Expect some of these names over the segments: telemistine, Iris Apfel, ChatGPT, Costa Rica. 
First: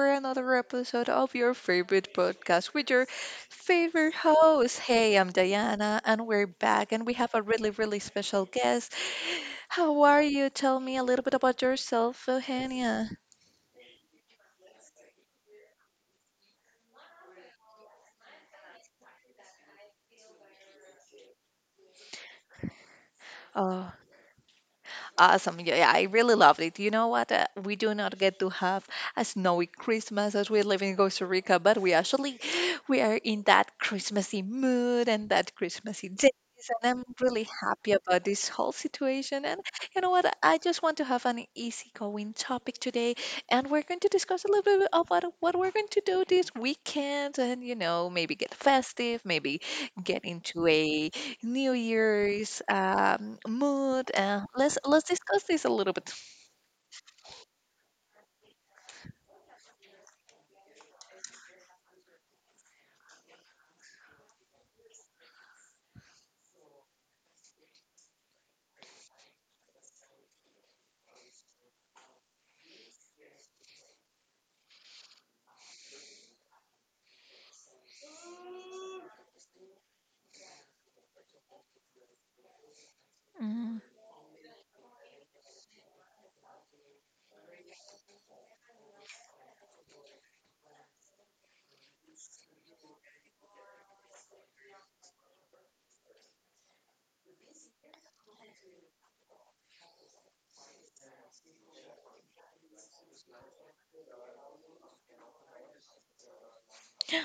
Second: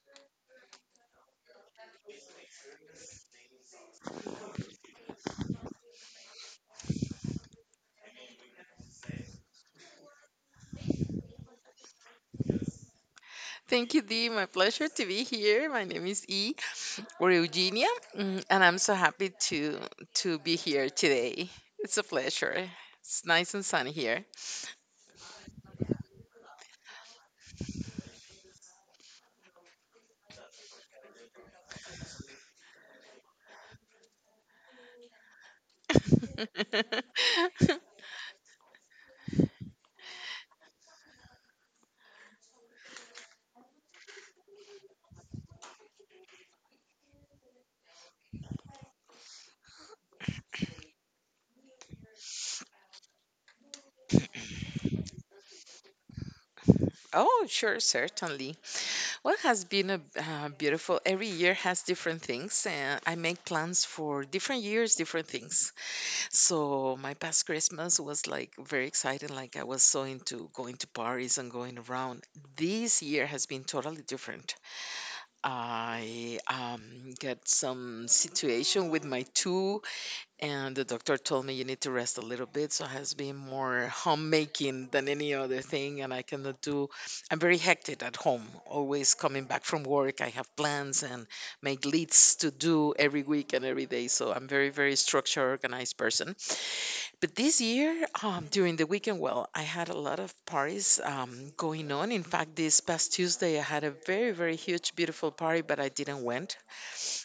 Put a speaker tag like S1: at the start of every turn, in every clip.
S1: for another episode of your favorite podcast with your favorite host. Hey, I'm Diana, and we're back, and we have a really, really special guest. How are you? Tell me a little bit about yourself, Eugenia.
S2: Thank you, Dee. My pleasure to be here. My name is E or Eugenia, and I'm so happy to be here today. It's a pleasure. It's nice and sunny here.
S1: Awesome. Yeah, yeah, I really loved it. You know what? We do not get to have a snowy Christmas as we live in Costa Rica, but we are in that Christmassy mood and that Christmassy days. And I'm really happy about this whole situation. And you know what? I just want to have an easygoing topic today, and we're going to discuss a little bit about what we're going to do this weekend, and, you know, maybe get festive, maybe get into a New Year's mood. Let's discuss this a little bit.
S2: Oh, sure, certainly. Well, has been a beautiful. Every year has different things, and I make plans for different years, different things. So my past Christmas was like very exciting. Like I was so into going to parties and going around. This year has been totally different. I got some situation with my tooth, and the doctor told me you need to rest a little bit. So it has been
S1: Mm.
S2: more homemaking than any other thing, and I cannot do. I'm very hectic at home. Always coming back from work, I have plans and make lists to do every week and every day. So I'm very structured, organized person but this year, during the weekend, well, I had a lot of parties going on. In fact, this past Tuesday, I had a very, very huge, beautiful party, but I didn't went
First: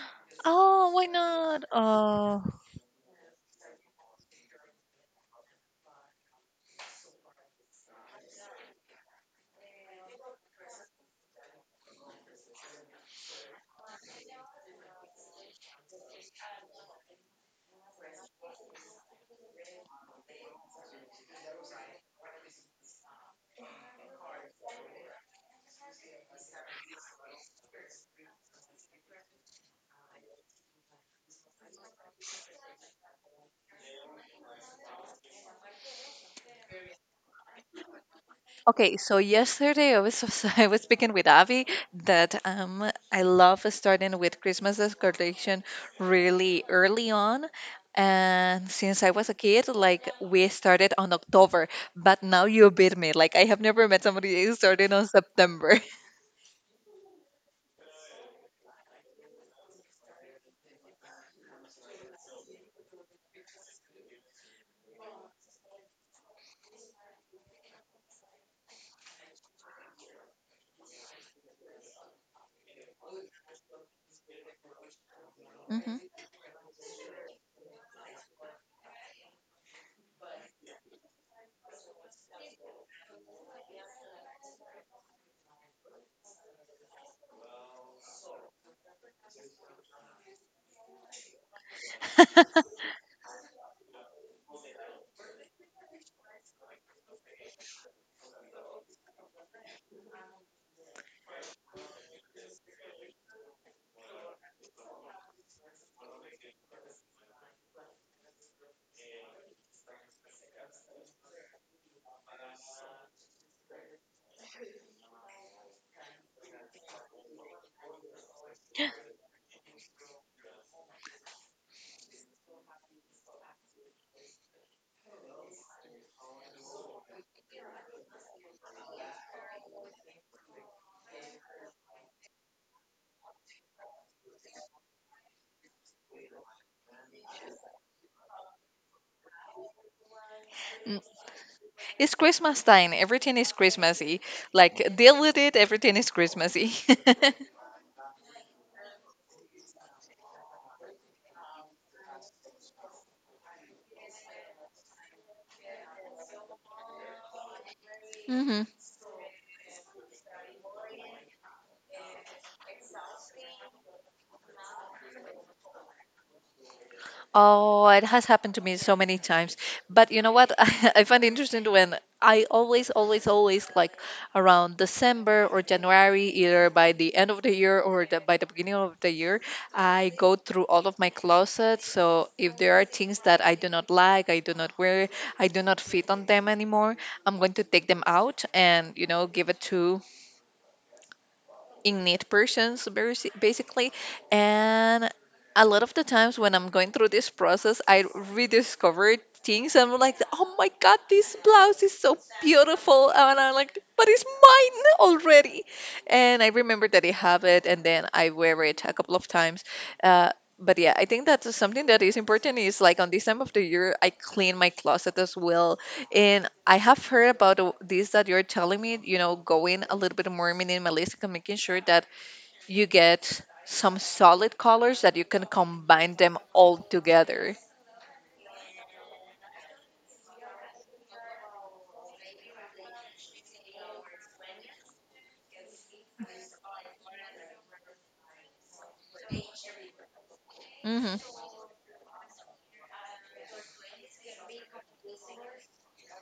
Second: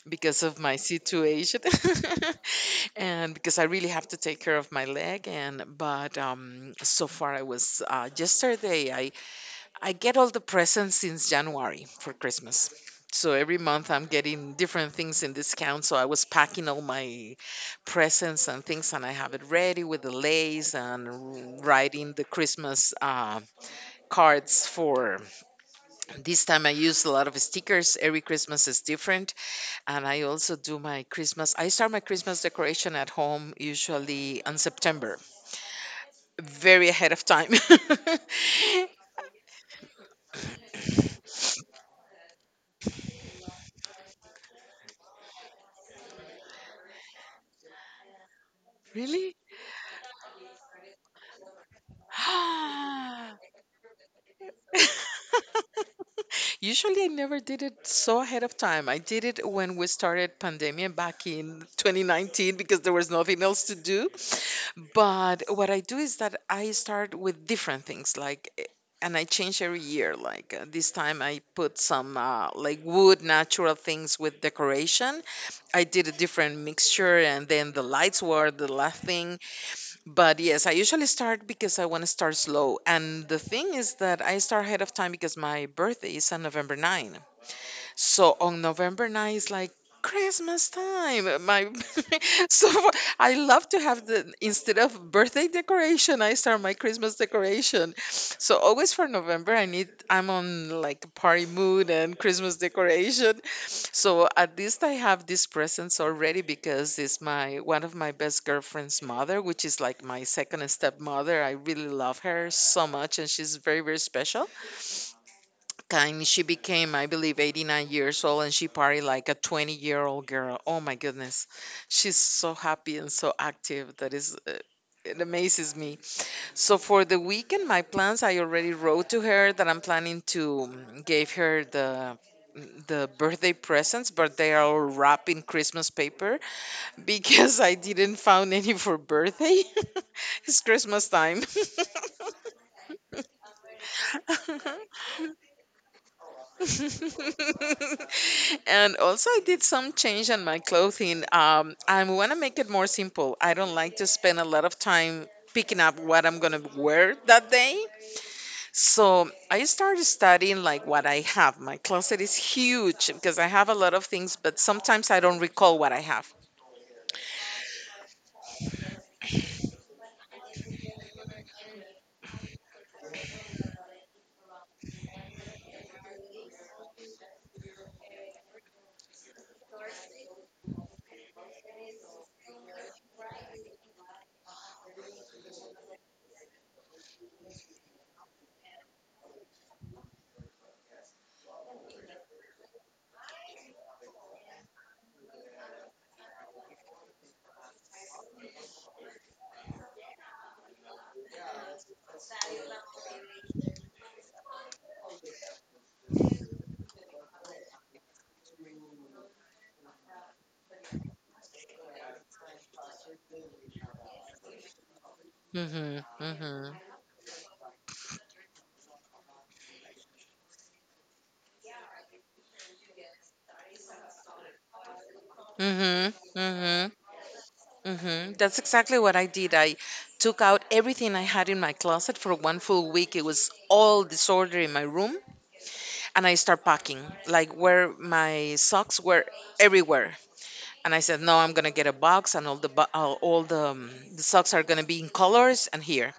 S2: because of my
S1: Oh, why
S2: situation,
S1: not? Oh,
S2: and because I really have to take care of my leg. And but so far, I was yesterday. I get all the presents since January for Christmas. So every month I'm getting different things in discount. So I was packing all my presents and things, and I have it ready with the lace and writing the Christmas cards for this time. I use a lot of stickers. Every Christmas is different, and I also do my Christmas. I start my Christmas decoration at home usually in September, very ahead of time.
S1: okay. So yesterday I was I was speaking with Avi that I love starting with Christmas decoration really early on, and since I was a
S2: Really?
S1: kid, like we started on October, but now you beat me. Like I have never met somebody who started on September.
S2: Usually, I never did it so ahead of time. I did it when we started pandemic back in 2019 because there was nothing else to do. But what I do is that I start with different things, like, and I change every year. Like this time, I put some like wood natural things with decoration. I
S1: Hmm.
S2: did a different mixture, and then the lights were the last thing. But yes, I usually start because I want to start slow. And the thing is that I start ahead of time because my birthday is on November 9. So on November 9 is like Christmas time. My so I love to have the instead of birthday decoration, I start my Christmas decoration. So always for November, I'm on like a party mood and Christmas decoration. So at least I have these presents already because it's my one of my best girlfriend's mother, which is like my second stepmother. I really love her so much, and she's very special. And she became, I believe, 89 years old and she partied like a 20-year-old girl. Oh my goodness. She's so happy and so active. That is, it amazes me. So for the weekend, my plans, I already wrote to her that I'm planning to give her the birthday presents but they are all wrapped in christmas paper because I didn't found any for birthday it's christmas time
S1: It's Christmas time. Everything is Christmassy. Like deal with it. Everything is Christmassy.
S2: and also I did some change on my clothing I want to make it more simple. I don't like to spend a lot of time picking up what I'm going to wear that day.
S1: Hmm.
S2: So I started studying like what I have. My closet is huge because I have a lot of things but sometimes I don't recall what I have.
S1: Oh, it has happened to me so many times. But you know what? I find interesting when I always, always, always, like around December or January, either by the end of the year or by the beginning of the year, I go through all of my closets. So if there are things that I do not like, I do not wear, I do not fit on them anymore, I'm going to take them out and, you know, give it to in need persons, basically. And a lot of the times when I'm going through this process, I rediscover things and I'm like, oh my god, this blouse is so beautiful, and I'm like, but it's mine already, and I remember that I have it, and then I wear it a couple of times. uh, but yeah, I think that's something that is important, is like on this time of the year I clean my closet as well.
S2: Hmm.
S1: And
S2: Hmm.
S1: I have heard about this that you're telling me, you know, going a little bit more minimalistic and making sure that you get some solid colors that you can
S2: Hmm.
S1: combine them
S2: Hmm.
S1: all
S2: Hmm.
S1: together.
S2: That's exactly what I did. I took out everything I had in my closet for one full week. It was all disorder in my room. And I start packing, like where my socks were everywhere. And I
S1: Hmm.
S2: said, no, I'm gonna get a box, and all the bo- all the socks are gonna be in colors and here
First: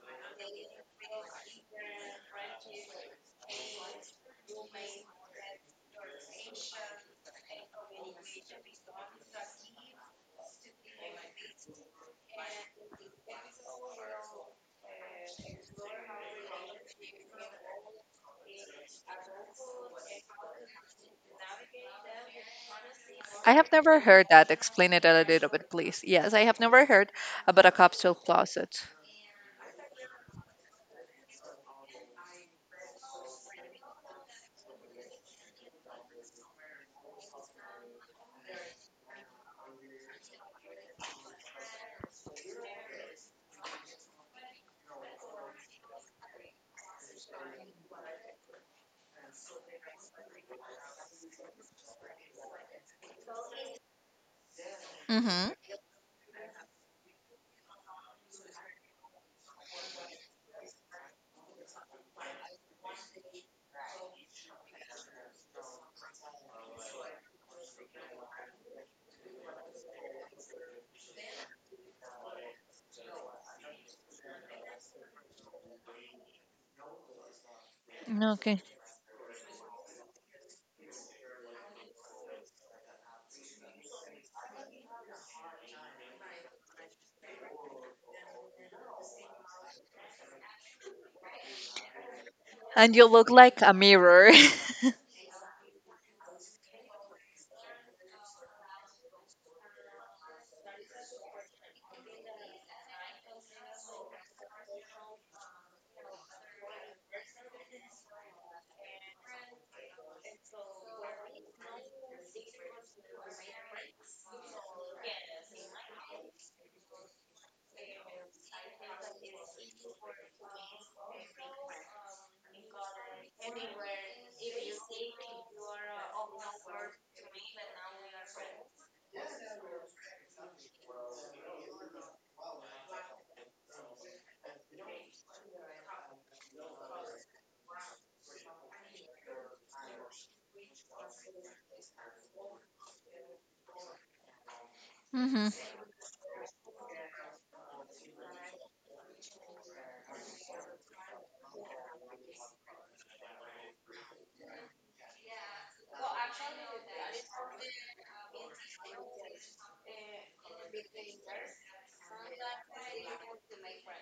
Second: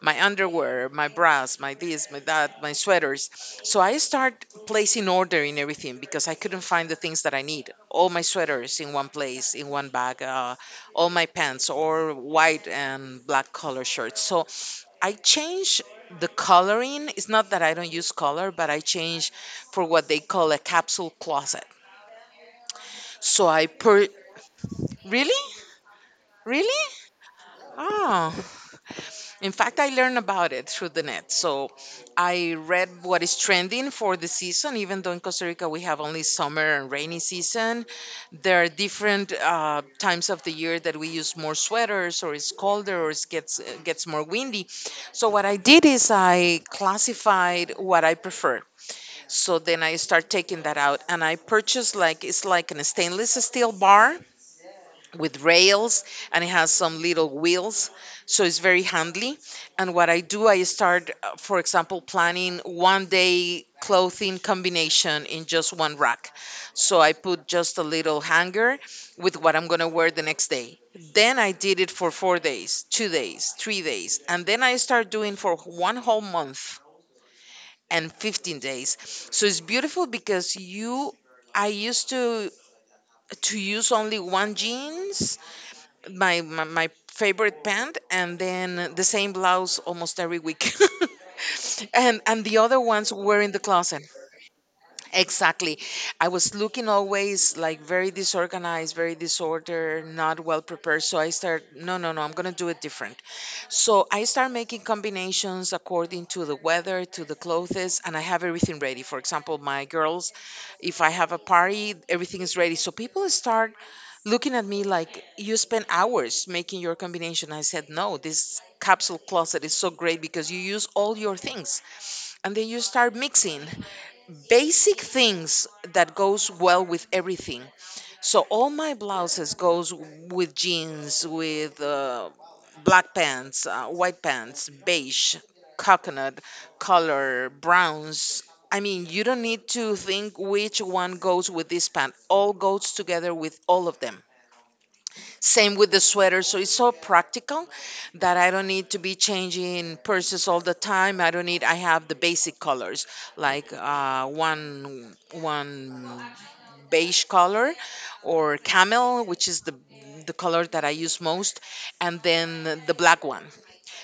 S2: my underwear, my bras, my this, my that, my sweaters. So I start placing order in everything because I couldn't find the things that I need. All my sweaters in one place, in one bag, all my pants, or white and black color shirts. So I change the coloring. It's not that I don't use color, but I change for what they call a capsule closet. So
S1: I
S2: I
S1: have never
S2: per
S1: heard that. Explain it a
S2: Really,
S1: little bit, please. Yes, I have never
S2: really.
S1: heard about a capsule
S2: Oh.
S1: closet.
S2: In fact, I learned about it through the net. So I read what is trending for the season, even though in Costa Rica we have only summer and rainy season. There are different times of the year that we use more sweaters, or it's colder, or it gets more windy. So what I did is I classified what I prefer. So then I start taking that out and I purchased like, it's like a stainless steel bar with
S1: Hmm.
S2: rails and it has some little wheels, so it's very handy. And what I do, I start for example planning one day clothing combination in just one rack. So I put just a little hanger with what I'm going to wear the next day. Then I did it for 4 days, 2 days, 3 days, and then I start doing for one whole month and 15
S1: Okay.
S2: days. So it's beautiful because you I used to use only one jeans, my favorite pant, and then the same blouse almost every week. And the other
S1: And you
S2: ones
S1: look
S2: were in the
S1: like a
S2: closet.
S1: mirror.
S2: Exactly. I was looking always like very disorganized, very disordered, not well prepared. So I start, no, no, no, I'm gonna do it different. So I start making combinations according to the weather, to the clothes, and I have everything ready. For example, my girls, if I have a party, everything is ready. So people start looking at me like, you spend hours making your combination. I said, no, this capsule closet is so great because you use all your things. And then you start mixing basic things that goes well with everything so all my blouses goes with jeans, with black pants, white pants, beige, coconut color, browns. I mean, you don't need to think which one goes with this pant. All goes together with all of them.
S1: Hmm,
S2: Same with the sweater. So it's so practical that I don't need to be changing purses all the time. I don't need. I have the basic colors like one beige color or camel, which is the color that I use most, and then the black one.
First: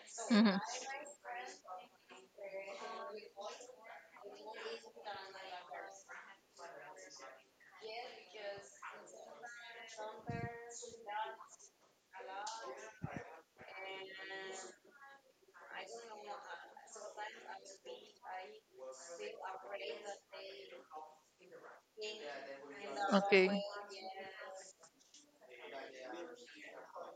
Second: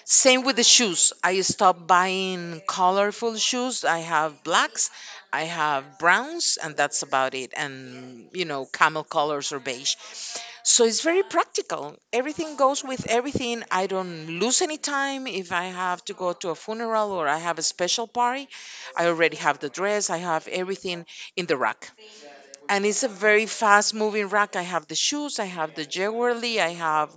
S2: Same with
S1: hmm.
S2: the shoes. I stopped buying colorful shoes. I have blacks, I have browns, and that's about it. And, you know, camel colors or beige. So it's very practical. Everything goes with everything. I don't lose any time. If I have to go to a funeral or I have a special party, I already have the dress, I have everything in the rack. And it's a very
S1: Okay.
S2: fast moving rack. I have the shoes, I have the jewelry, I have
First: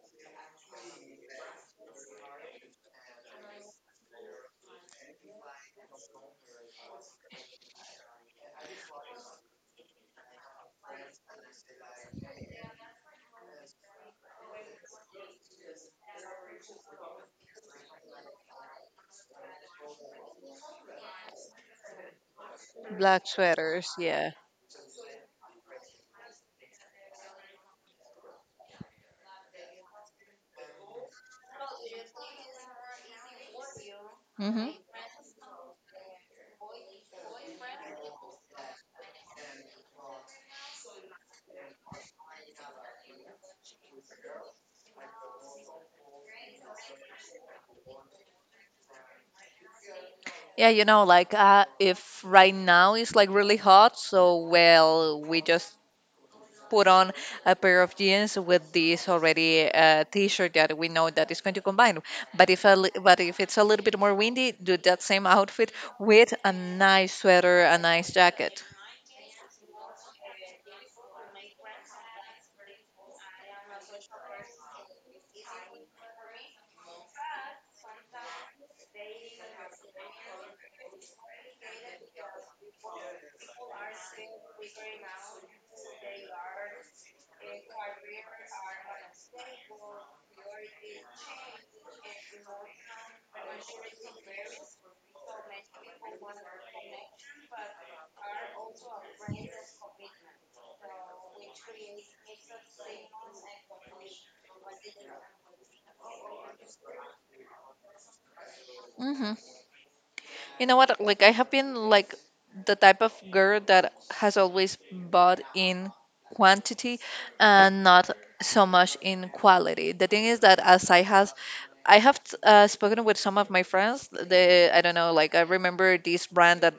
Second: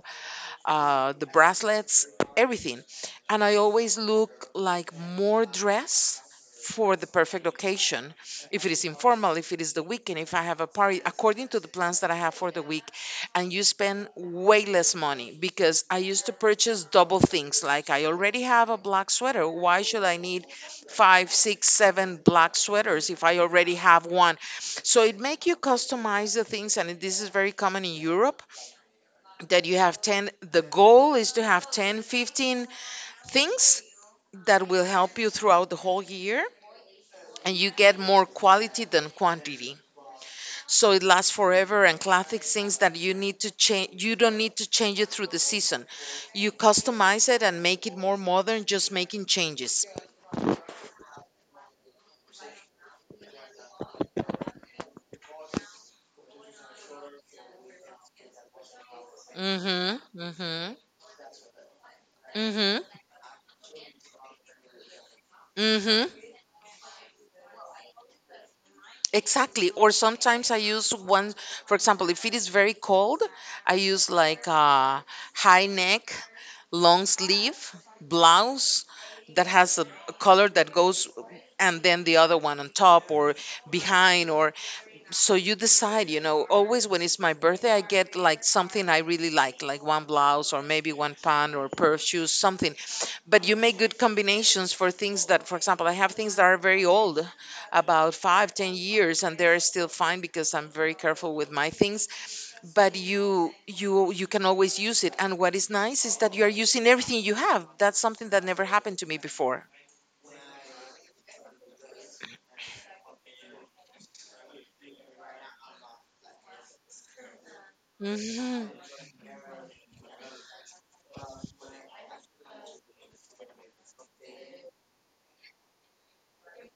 S2: the bracelets, everything. And I always look like more dress for the perfect occasion. If it is informal, if it is the weekend, if I have a party, according to the plans that I have for the week. And you spend way less money because I used to purchase double things. Like I already have a black sweater. Why should I need five, six, seven black sweaters if
S1: Black
S2: I already
S1: sweaters,
S2: have
S1: yeah.
S2: one? So it make you customize the things, and this is very common in Europe that you have 10. The goal is to have 10, 15 things that will
S1: Hmm.
S2: help you throughout the whole year and you get more quality than quantity so it lasts forever, and classic things that you need to change, you don't need to change it through the season. You customize it and make it more modern just making changes.
S1: Yeah, you know, like, if right now it's like really hot, so well, we just put on a pair of jeans with this already
S2: Mhm.
S1: t-shirt
S2: Mhm.
S1: that we know that is going to combine. But if a,
S2: Mhm.
S1: but if it's a little bit more windy, do that same outfit
S2: Mhm.
S1: with a nice sweater, a nice jacket.
S2: Exactly. Or sometimes I use one, for example, if it is very cold, I use like a high neck, long sleeve blouse that has a color that goes, and then the other one on top or behind or so you decide, always when it's my birthday I get like something I really like one blouse or maybe one pant or pair of shoes something. But you make good combinations for things that for example I have things that are very old about 5, 10 years and they're still fine because I'm very careful with my things but you can always use it. And what is nice is that you are using everything you have. That's something that never happened to me
S1: Hmm.
S2: before.
S1: You know what? Like, I have been like the type of girl that has always bought in quantity and not so
S2: Hmm.
S1: much in quality. The thing is that as I have spoken with some of my friends. They, I don't know, like I remember this brand that,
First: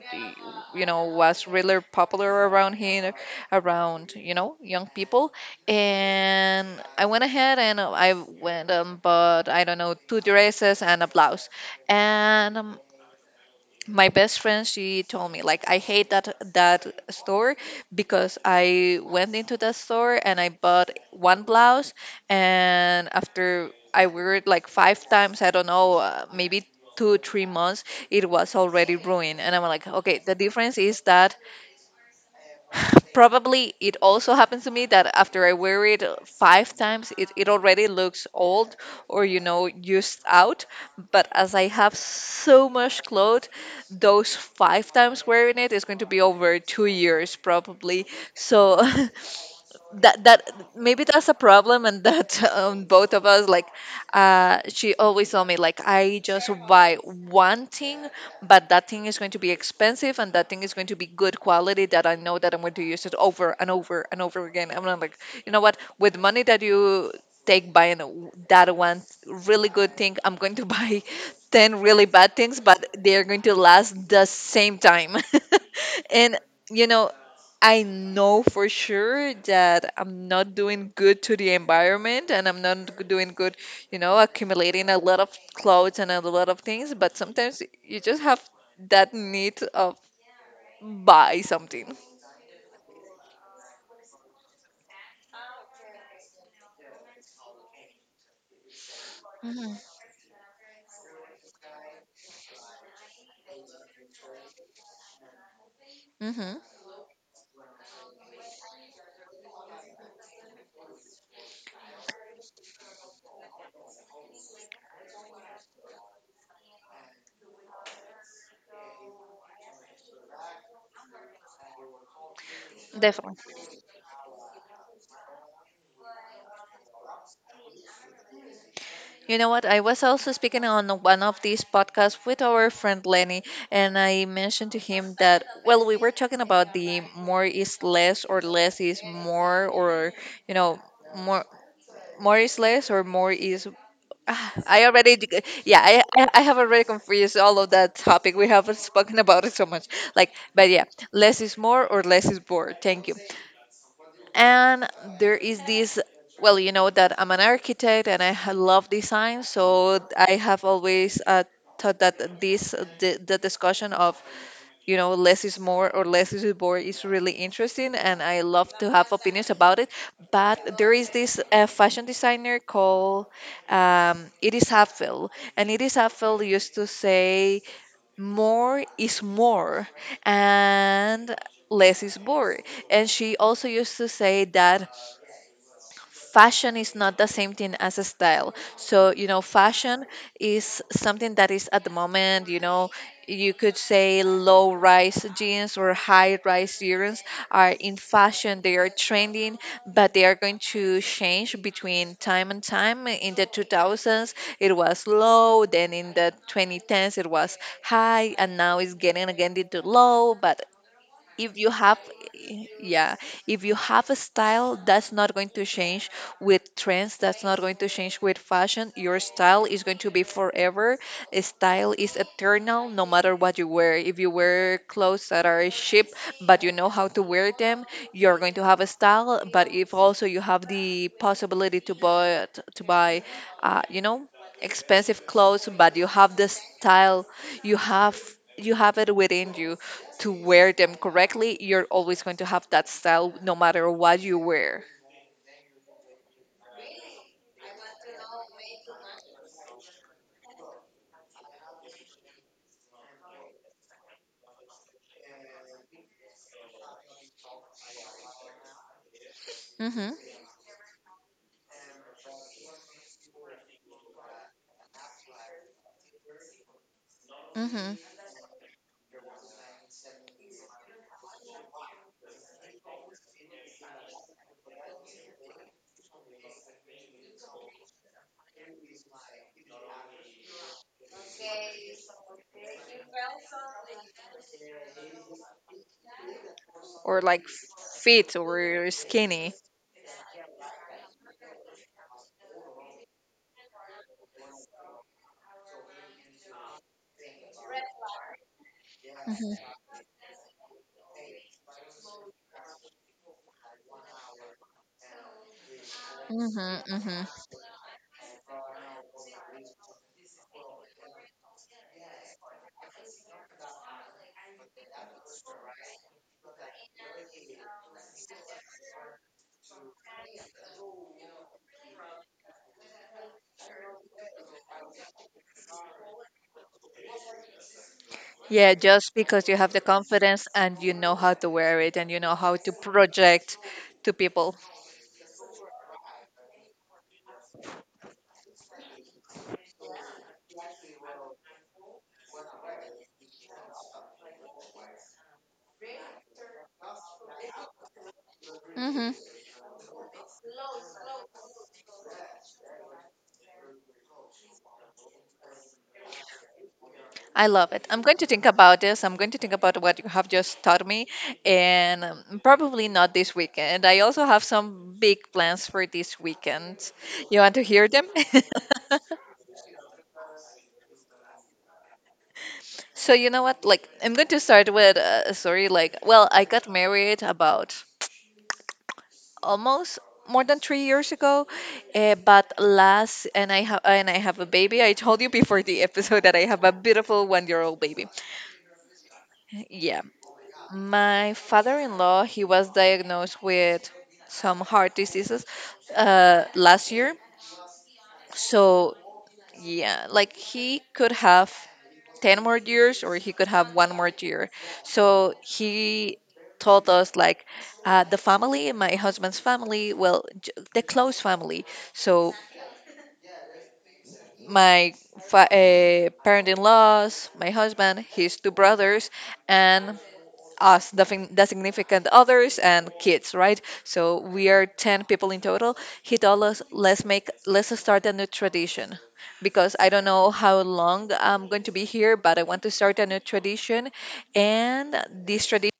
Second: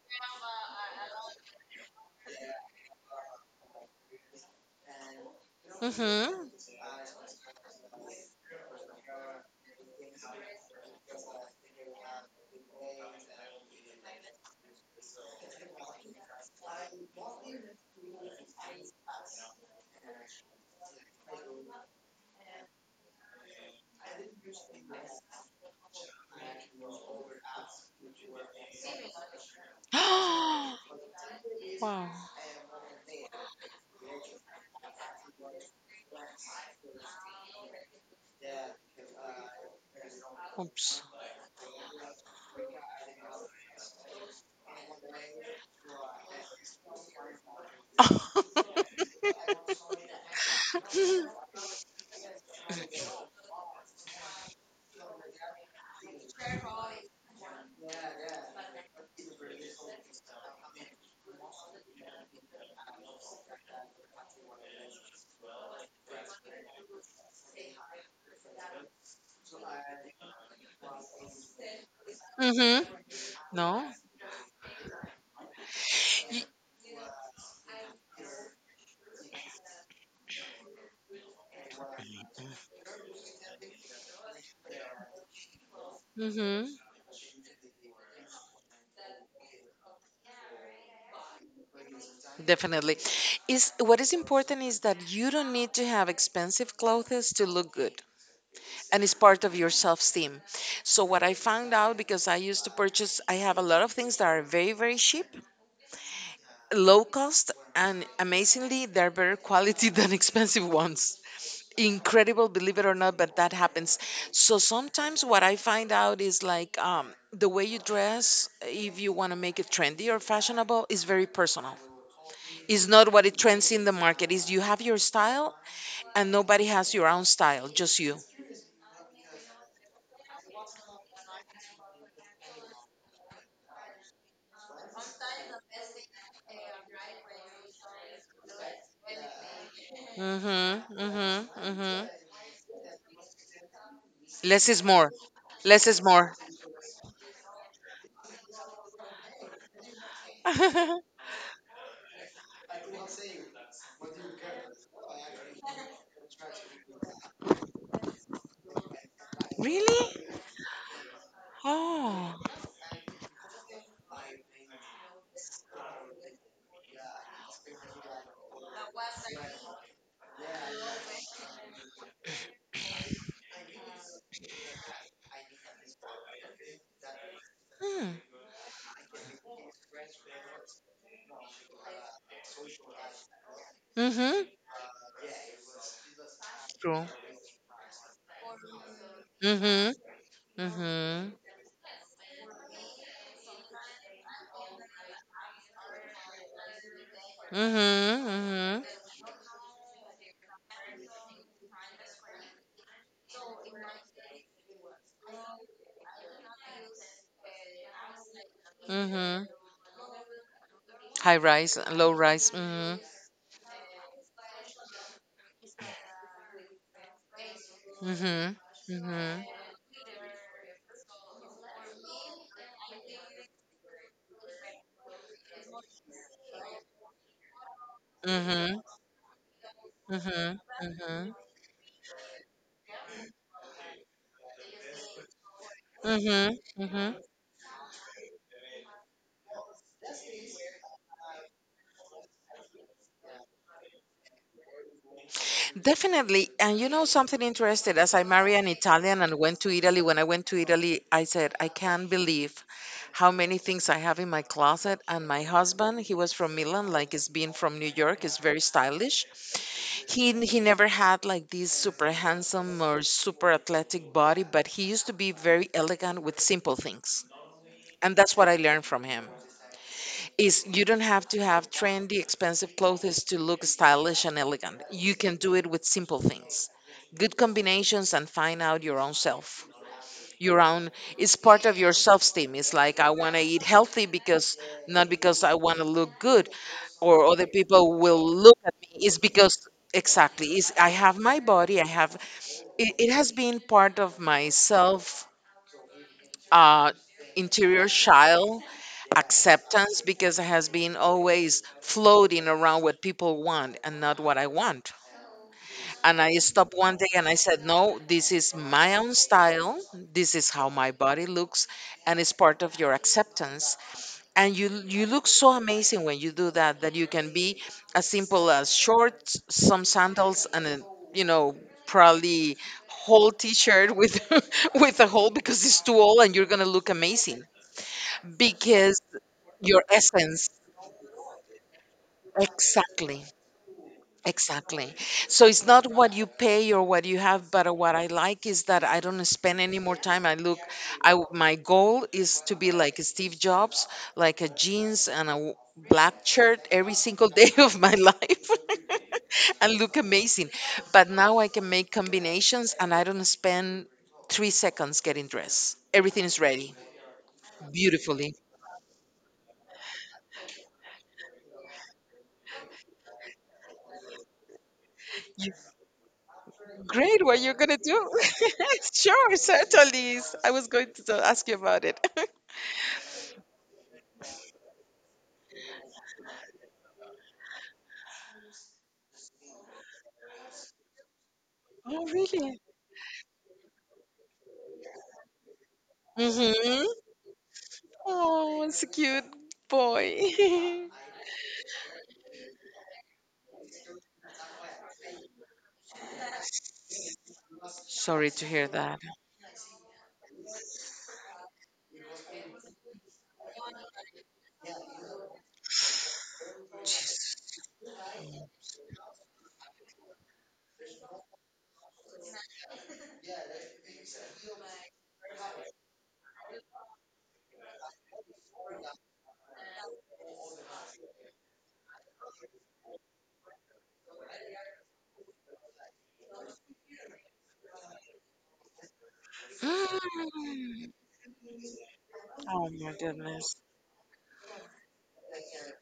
S1: you know, was really popular around here, around, you know, young people.
S2: Hmm.
S1: And I went ahead and I went and bought, I don't know, two dresses and a blouse, and my best friend, she told me like, I hate that store because I went into that store and I bought one blouse, and after I wear it like five times, I don't know, maybe 2 3 months, it was already ruined. And I'm like, okay, the difference is that
S2: Wow.
S1: probably it also happens to me that after I wear it five times, it already looks old or, you know, used out.
S2: Oops.
S1: But as I have so much clothes, those five times wearing it is going to be over 2 years probably. So that maybe that's a problem. And that both of us like, she always told me like, I just buy one thing, but that thing is going to be expensive and that thing is going to be good quality, that I know that I'm going to use it over and over and over again. I'm not like, you know what, with money that you take buying that one really good thing, I'm going to buy 10 really bad things, but
S2: Mhm.
S1: they're going to
S2: No.
S1: last the same time. And, you know, I know for sure that I'm not doing good to the environment and I'm not doing good, you know, accumulating a lot of clothes and a lot of
S2: Mhm.
S1: things, but sometimes you just have that need of buy something.
S2: Definitely. Is what is important is that you don't need to have expensive clothes to look good. And it's part of your
S1: Mm-hmm.
S2: self-esteem. So what I found out, because I used to purchase, I have a lot of things that are very very cheap,
S1: Mm-hmm.
S2: low cost, and amazingly they're better quality than expensive ones. Incredible, believe it or not, but that happens. So sometimes what I find out is like, the way you dress, if you want to make it trendy or fashionable, is very personal. It's not what it
S1: Definitely.
S2: trends in the market, is you have your style, and nobody has your own style, just you.
S1: You know what? I was also speaking on one of these podcasts with our friend Lenny, and I mentioned to him that, well, we were talking about the more is less or less is more, or, you know,
S2: mm-hmm mm-hmm
S1: more.
S2: mm-hmm
S1: More is less, or more is... Ah,
S2: Less is
S1: I
S2: more.
S1: already, yeah,
S2: Less is
S1: I, I
S2: more.
S1: I have already confused all of that topic. We have spoken about it so much. Like, but yeah, less is more or less is more. Thank you. And there is this, well, you know that I'm an architect and I love design, so I
S2: Really.
S1: have always thought
S2: Oh.
S1: that the discussion of, you know, less is more or less is more is really interesting, and I love to have opinions about it. But there is this fashion designer called Iris Apfel, and Iris Apfel used to say
S2: Hmm.
S1: more is more and less is more. And she also used to say
S2: Mm-hmm.
S1: that fashion is
S2: True.
S1: not the same thing as a style. So, you know,
S2: mm-hmm
S1: fashion is
S2: mm-hmm
S1: something that is at the moment. You know, you could say low rise jeans or high rise jeans are in fashion. They
S2: mm-hmm
S1: are trending, but they are going to change between time and time. In the 2000s, it was low, then in the 2010s, it was high, and now it's getting
S2: mm-hmm
S1: again into low. But
S2: High
S1: if you
S2: rise,
S1: have,
S2: low rise. Mhm.
S1: yeah, if you have a style, that's not going to change with trends, that's not going to change with
S2: Mhm.
S1: fashion. Your
S2: Mhm.
S1: style is going to be forever. A style is eternal. No matter what you wear, if you wear clothes that are cheap but you know how to wear them, you're going to
S2: Mhm.
S1: have a style. But if also you
S2: Mhm.
S1: have the
S2: Mhm.
S1: possibility to buy to buy you know, expensive clothes, but you have
S2: Mhm.
S1: the
S2: Mhm.
S1: style, you have, you have it within you to wear them correctly, you're always going to have that style no matter what you wear.
S2: Definitely. And you know something interesting? As I marry an Italian and went to Italy, when I went to Italy, I said, I can't believe how many things I have in my closet. And my husband, he was from Milan, like he's been from New York, is very stylish.
S1: Mhm.
S2: He never had like this super handsome or super athletic body, but he used to be very elegant with simple things.
S1: Mhm.
S2: And that's what I learned from him. Is, you don't have to have trendy expensive clothes to look stylish and elegant. You can do it with simple things. Good combinations, and find out your own self. Your own is part of your self-esteem. It's like, I want to eat healthy because, not because I want to look good
S1: Or
S2: or other
S1: like
S2: people will
S1: fit
S2: look at me.
S1: or
S2: It's
S1: skinny.
S2: because, exactly, is I have my body, I have it, has been part of myself, uh, interior child
S1: Mhm.
S2: acceptance, because it has been always floating around what people want and not what I want. And I stopped
S1: Mhm.
S2: one day and
S1: Mhm.
S2: I said, No, this is my own style. This is how my body looks, and it's part of your acceptance. And you look so amazing when you do that, that you can be as simple as shorts, some sandals, and a, you know probably whole t-shirt with with a hole because it's too old, and you're gonna look amazing
S1: Yeah,
S2: because
S1: just because you have the
S2: your essence.
S1: confidence and you know how to wear it and you know how to
S2: Exactly.
S1: project to people.
S2: Exactly. So it's not what you pay or what you have, but what I like is that I don't spend any more time. I look, I, my goal is to be like Steve Jobs, like a jeans and a w- black shirt every single day of my life.
S1: Mhm.
S2: And look amazing. But now I can make combinations and I don't spend 3 seconds getting dressed, everything is ready.
S1: I love it. I'm going to
S2: Beautifully.
S1: think about this. I'm going to think about what you have just taught me, and probably not this weekend. I also have some big plans for this weekend.
S2: Great, what
S1: You
S2: you're
S1: want to
S2: gonna
S1: hear them?
S2: do? Sure, certainly. I was going to ask you about it.
S1: So you know what? Like, I'm going to start with a story. Like, well, I got married about almost more than 3 years ago,
S2: Oh,
S1: but
S2: really?
S1: last and I have a baby. I told you before the episode that I have a
S2: Mm-hmm.
S1: beautiful one-year-old baby.
S2: Oh, it's a cute
S1: Yeah,
S2: boy.
S1: my father-in-law, he was diagnosed with some heart diseases last year.
S2: Sorry to hear
S1: So
S2: that.
S1: yeah, like he could have 10 more years or he could have one more year. So he told us, like, the family, my husband's family, well, the close family. So my parent in laws, my husband, his two brothers, and us, the significant others, and kids, right? So we are 10 people in total. He told us, let's make, let's start a new tradition, because I don't know how long I'm going to be here, but I want
S2: Oh
S1: to
S2: my
S1: start a new
S2: goodness.
S1: tradition. And this tradition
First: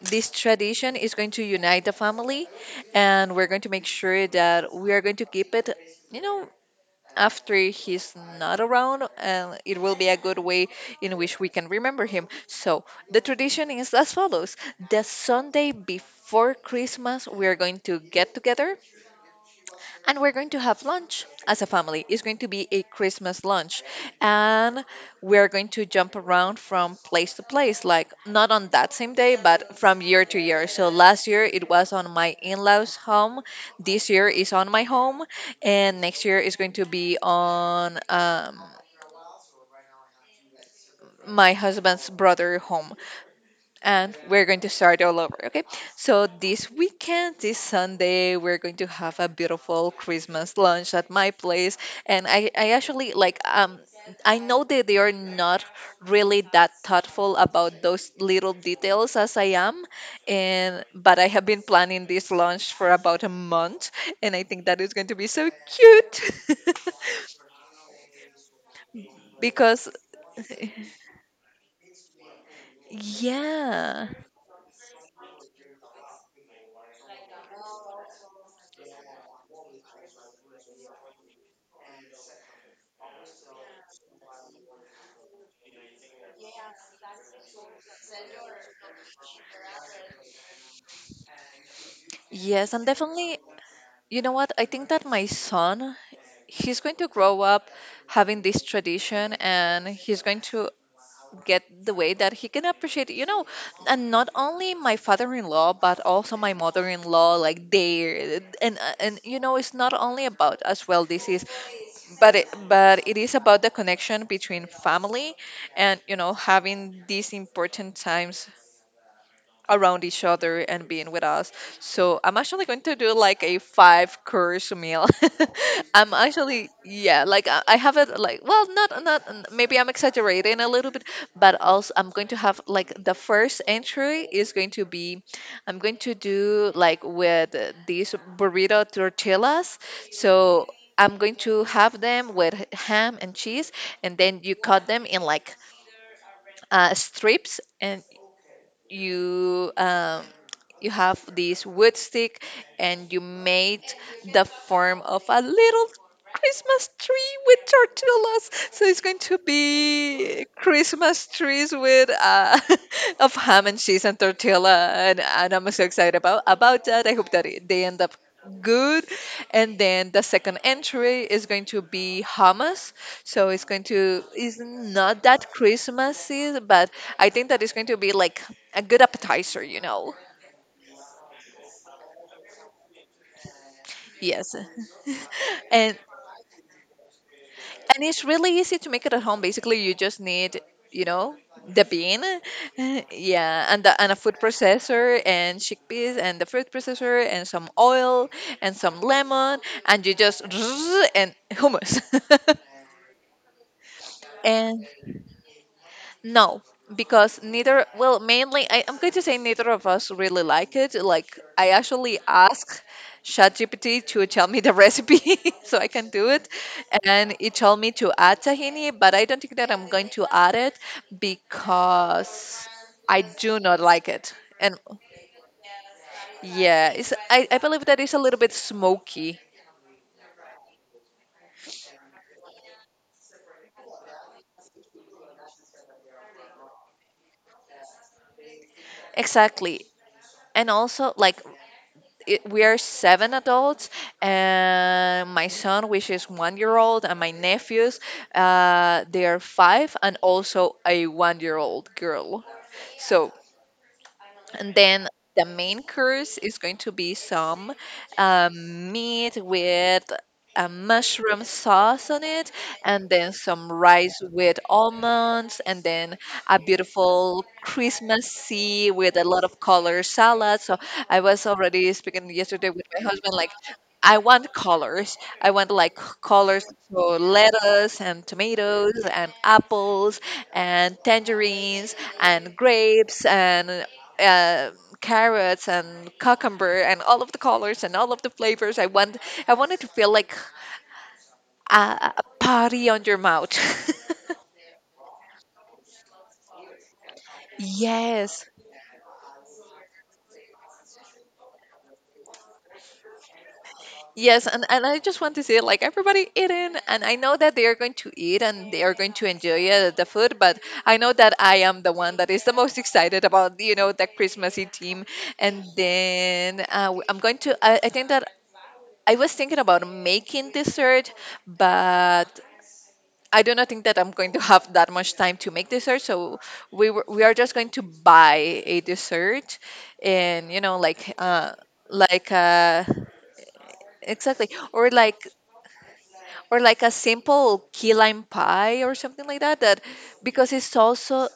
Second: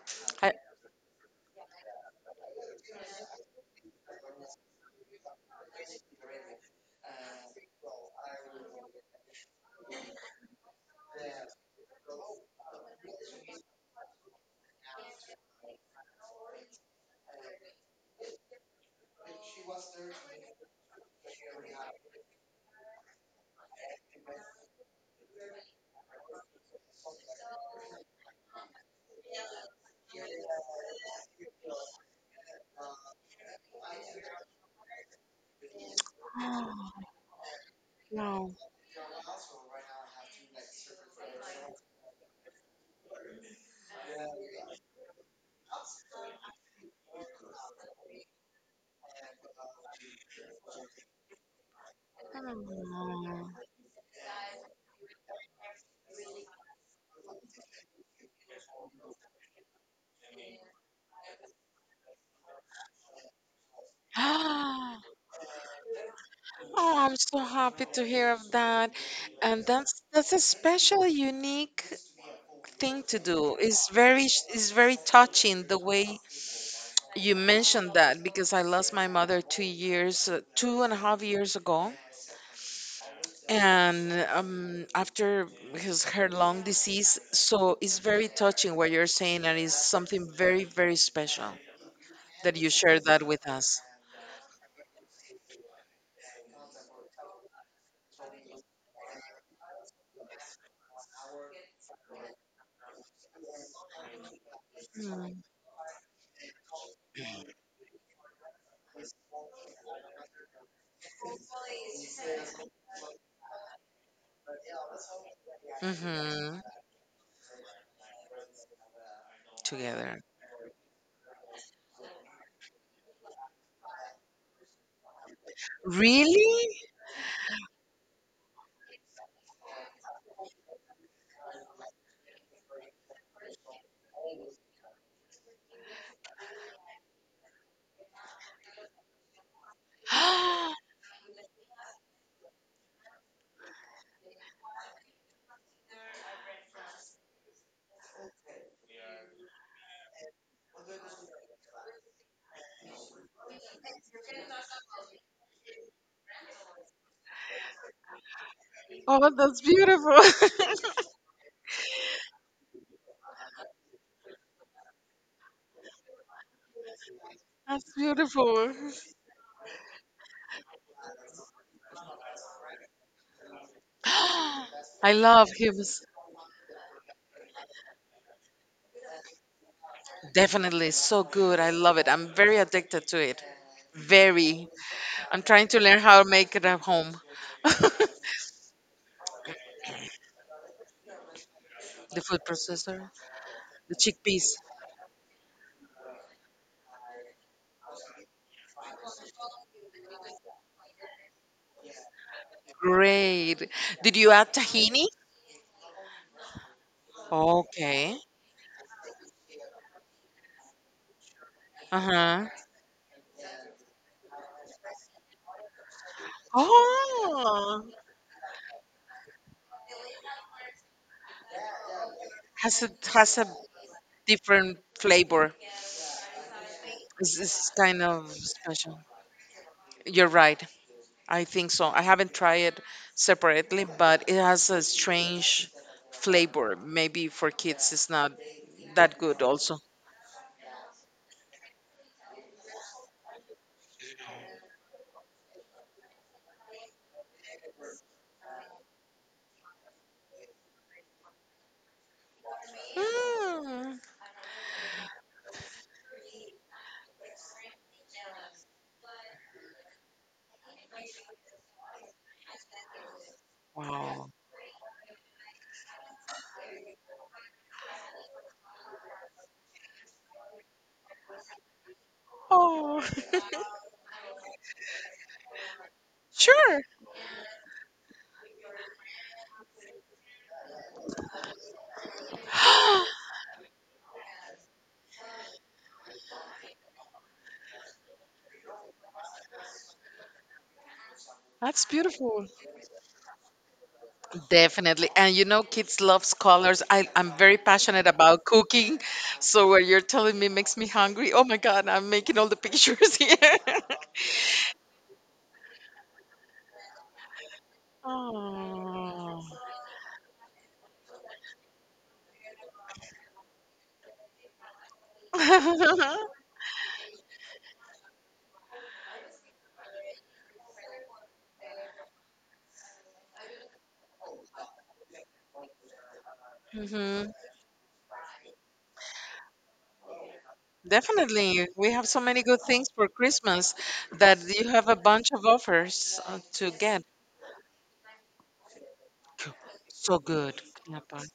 S1: this
S2: I.
S1: tradition is going to unite the family, and we're going to make sure that we are going to keep it, you know, after he's not around, and it will be a good way in which we can remember him. So the tradition is as follows: the Sunday before Christmas, we are going to get together and we're going to have lunch as a family. It's going to be a Christmas lunch, and we're going to jump around from place to place, like not on that same day, but from year to year. So last year it was on my in laws' home, this year is on my home, and next year is going to be on my husband's brother home. And we're going to start all over. Okay. So this weekend, this Sunday, we're going to have a beautiful Christmas lunch at my place. And I actually like I know that they are not really that thoughtful about those little details as I am. And but I have been planning this lunch for about a month, and I think that is going to be so cute.
S2: Oh, I'm so happy to hear of that. And
S1: Because
S2: that's a special, unique thing to do. It's
S1: yeah.
S2: very, it's very touching the way you mentioned that, because I lost my mother 2 years, two and a half years ago, and after his her long disease. So it's very touching what you're saying, and it's something very, very special that you
S1: Yes, and
S2: share that
S1: definitely
S2: with us.
S1: you know what? I think that my son, he's going to grow up having this tradition, and he's going to get the way that he can appreciate it, you know, and not only my father-in-law but also my mother-in-law, like they and you know it's not only about as well this is, but it is about the connection between family, and you know,
S2: Mm-hmm.
S1: having these important times around
S2: Together.
S1: each other and being with us. So I'm actually going to do like a five course meal. I'm actually,
S2: Really?
S1: yeah, like I have it like, well, not maybe I'm exaggerating a little bit, but also I'm going to have like the first entry is going to be, I'm going to do like with these burrito tortillas. So I'm going to have them with ham and cheese, and then you cut them in like strips, and you you have this wood stick and you made the form of a little Christmas tree with tortillas. So it's going
S2: Oh,
S1: to
S2: that's beautiful.
S1: be Christmas trees with of ham and cheese and tortilla, and I'm so excited about that. I hope that it,
S2: That's
S1: they end up
S2: beautiful.
S1: good. And then the second entry is going to be hummus, so it's going to is
S2: I
S1: not
S2: love
S1: that
S2: him.
S1: christmassy, but I think that it's going to be like a good appetizer, you know.
S2: Definitely so good. I love it. I'm very addicted to it.
S1: Yes.
S2: Very. I'm trying to
S1: and
S2: learn how to make it at home.
S1: and
S2: The
S1: it's really easy to make it at home. Basically, you just need, you know, the bean,
S2: food processor,
S1: yeah, and the,
S2: the
S1: and a food
S2: chickpeas.
S1: processor and chickpeas and the fruit processor and some oil and some lemon, and you just and hummus.
S2: Great. Did you add
S1: and
S2: tahini?
S1: No, because neither,
S2: Okay.
S1: well, mainly, I'm going to say neither of us really like it. Like, I
S2: Uh
S1: actually
S2: huh.
S1: asked ChatGPT to tell me the recipe so I can do it. And it told
S2: Oh,
S1: me to add tahini, but I don't think that I'm going to add it because
S2: has a,
S1: I
S2: has a
S1: do not like it. And
S2: different flavor.
S1: yeah, it's, I
S2: It's
S1: believe that
S2: kind
S1: it's a
S2: of
S1: little bit
S2: special.
S1: smoky.
S2: You're right. I think so. I haven't tried it separately, but it has a strange flavor. Maybe for kids, it's not that good. Also.
S1: Exactly. And also, like, it, we are seven adults and my son, which is 1 year old, and my nephews, they are five, and also a 1 year old girl. So
S2: Mm.
S1: and then the main course is going to be some meat with a mushroom sauce on it, and then some rice
S2: Wow.
S1: with almonds, and then a beautiful Christmassy with a lot of color salad. So I was already speaking yesterday with
S2: Oh.
S1: my husband, like, I want colors. I want like colors,
S2: Sure.
S1: so lettuce and tomatoes and apples and tangerines and grapes and uh, carrots and cucumber and all of the colors and all of the flavors. I want, I wanted to feel like
S2: That's
S1: a
S2: beautiful.
S1: party on your mouth.
S2: Definitely. And you know, kids love colors. I'm very passionate about
S1: Yes.
S2: cooking. So what you're telling me makes me hungry. Oh my God, I'm making all the pictures here.
S1: Yes, and I just want to say like everybody eating, and I know that they are going to eat and they are going to
S2: Oh.
S1: enjoy the food, but I know that I am the one that is the most excited about, you know, the Christmassy theme, and then I'm going to, I think that I was thinking about making dessert, but I do not think that I'm going to have that much time to make dessert, so we
S2: Hmm.
S1: are just going to buy a dessert, and you know,
S2: Definitely. We have so
S1: like
S2: many good things for Christmas that
S1: exactly,
S2: you have a bunch of offers
S1: or
S2: to
S1: like a
S2: get.
S1: simple key lime pie or something like that. That
S2: So
S1: because
S2: good.
S1: it's
S2: Knappa.
S1: also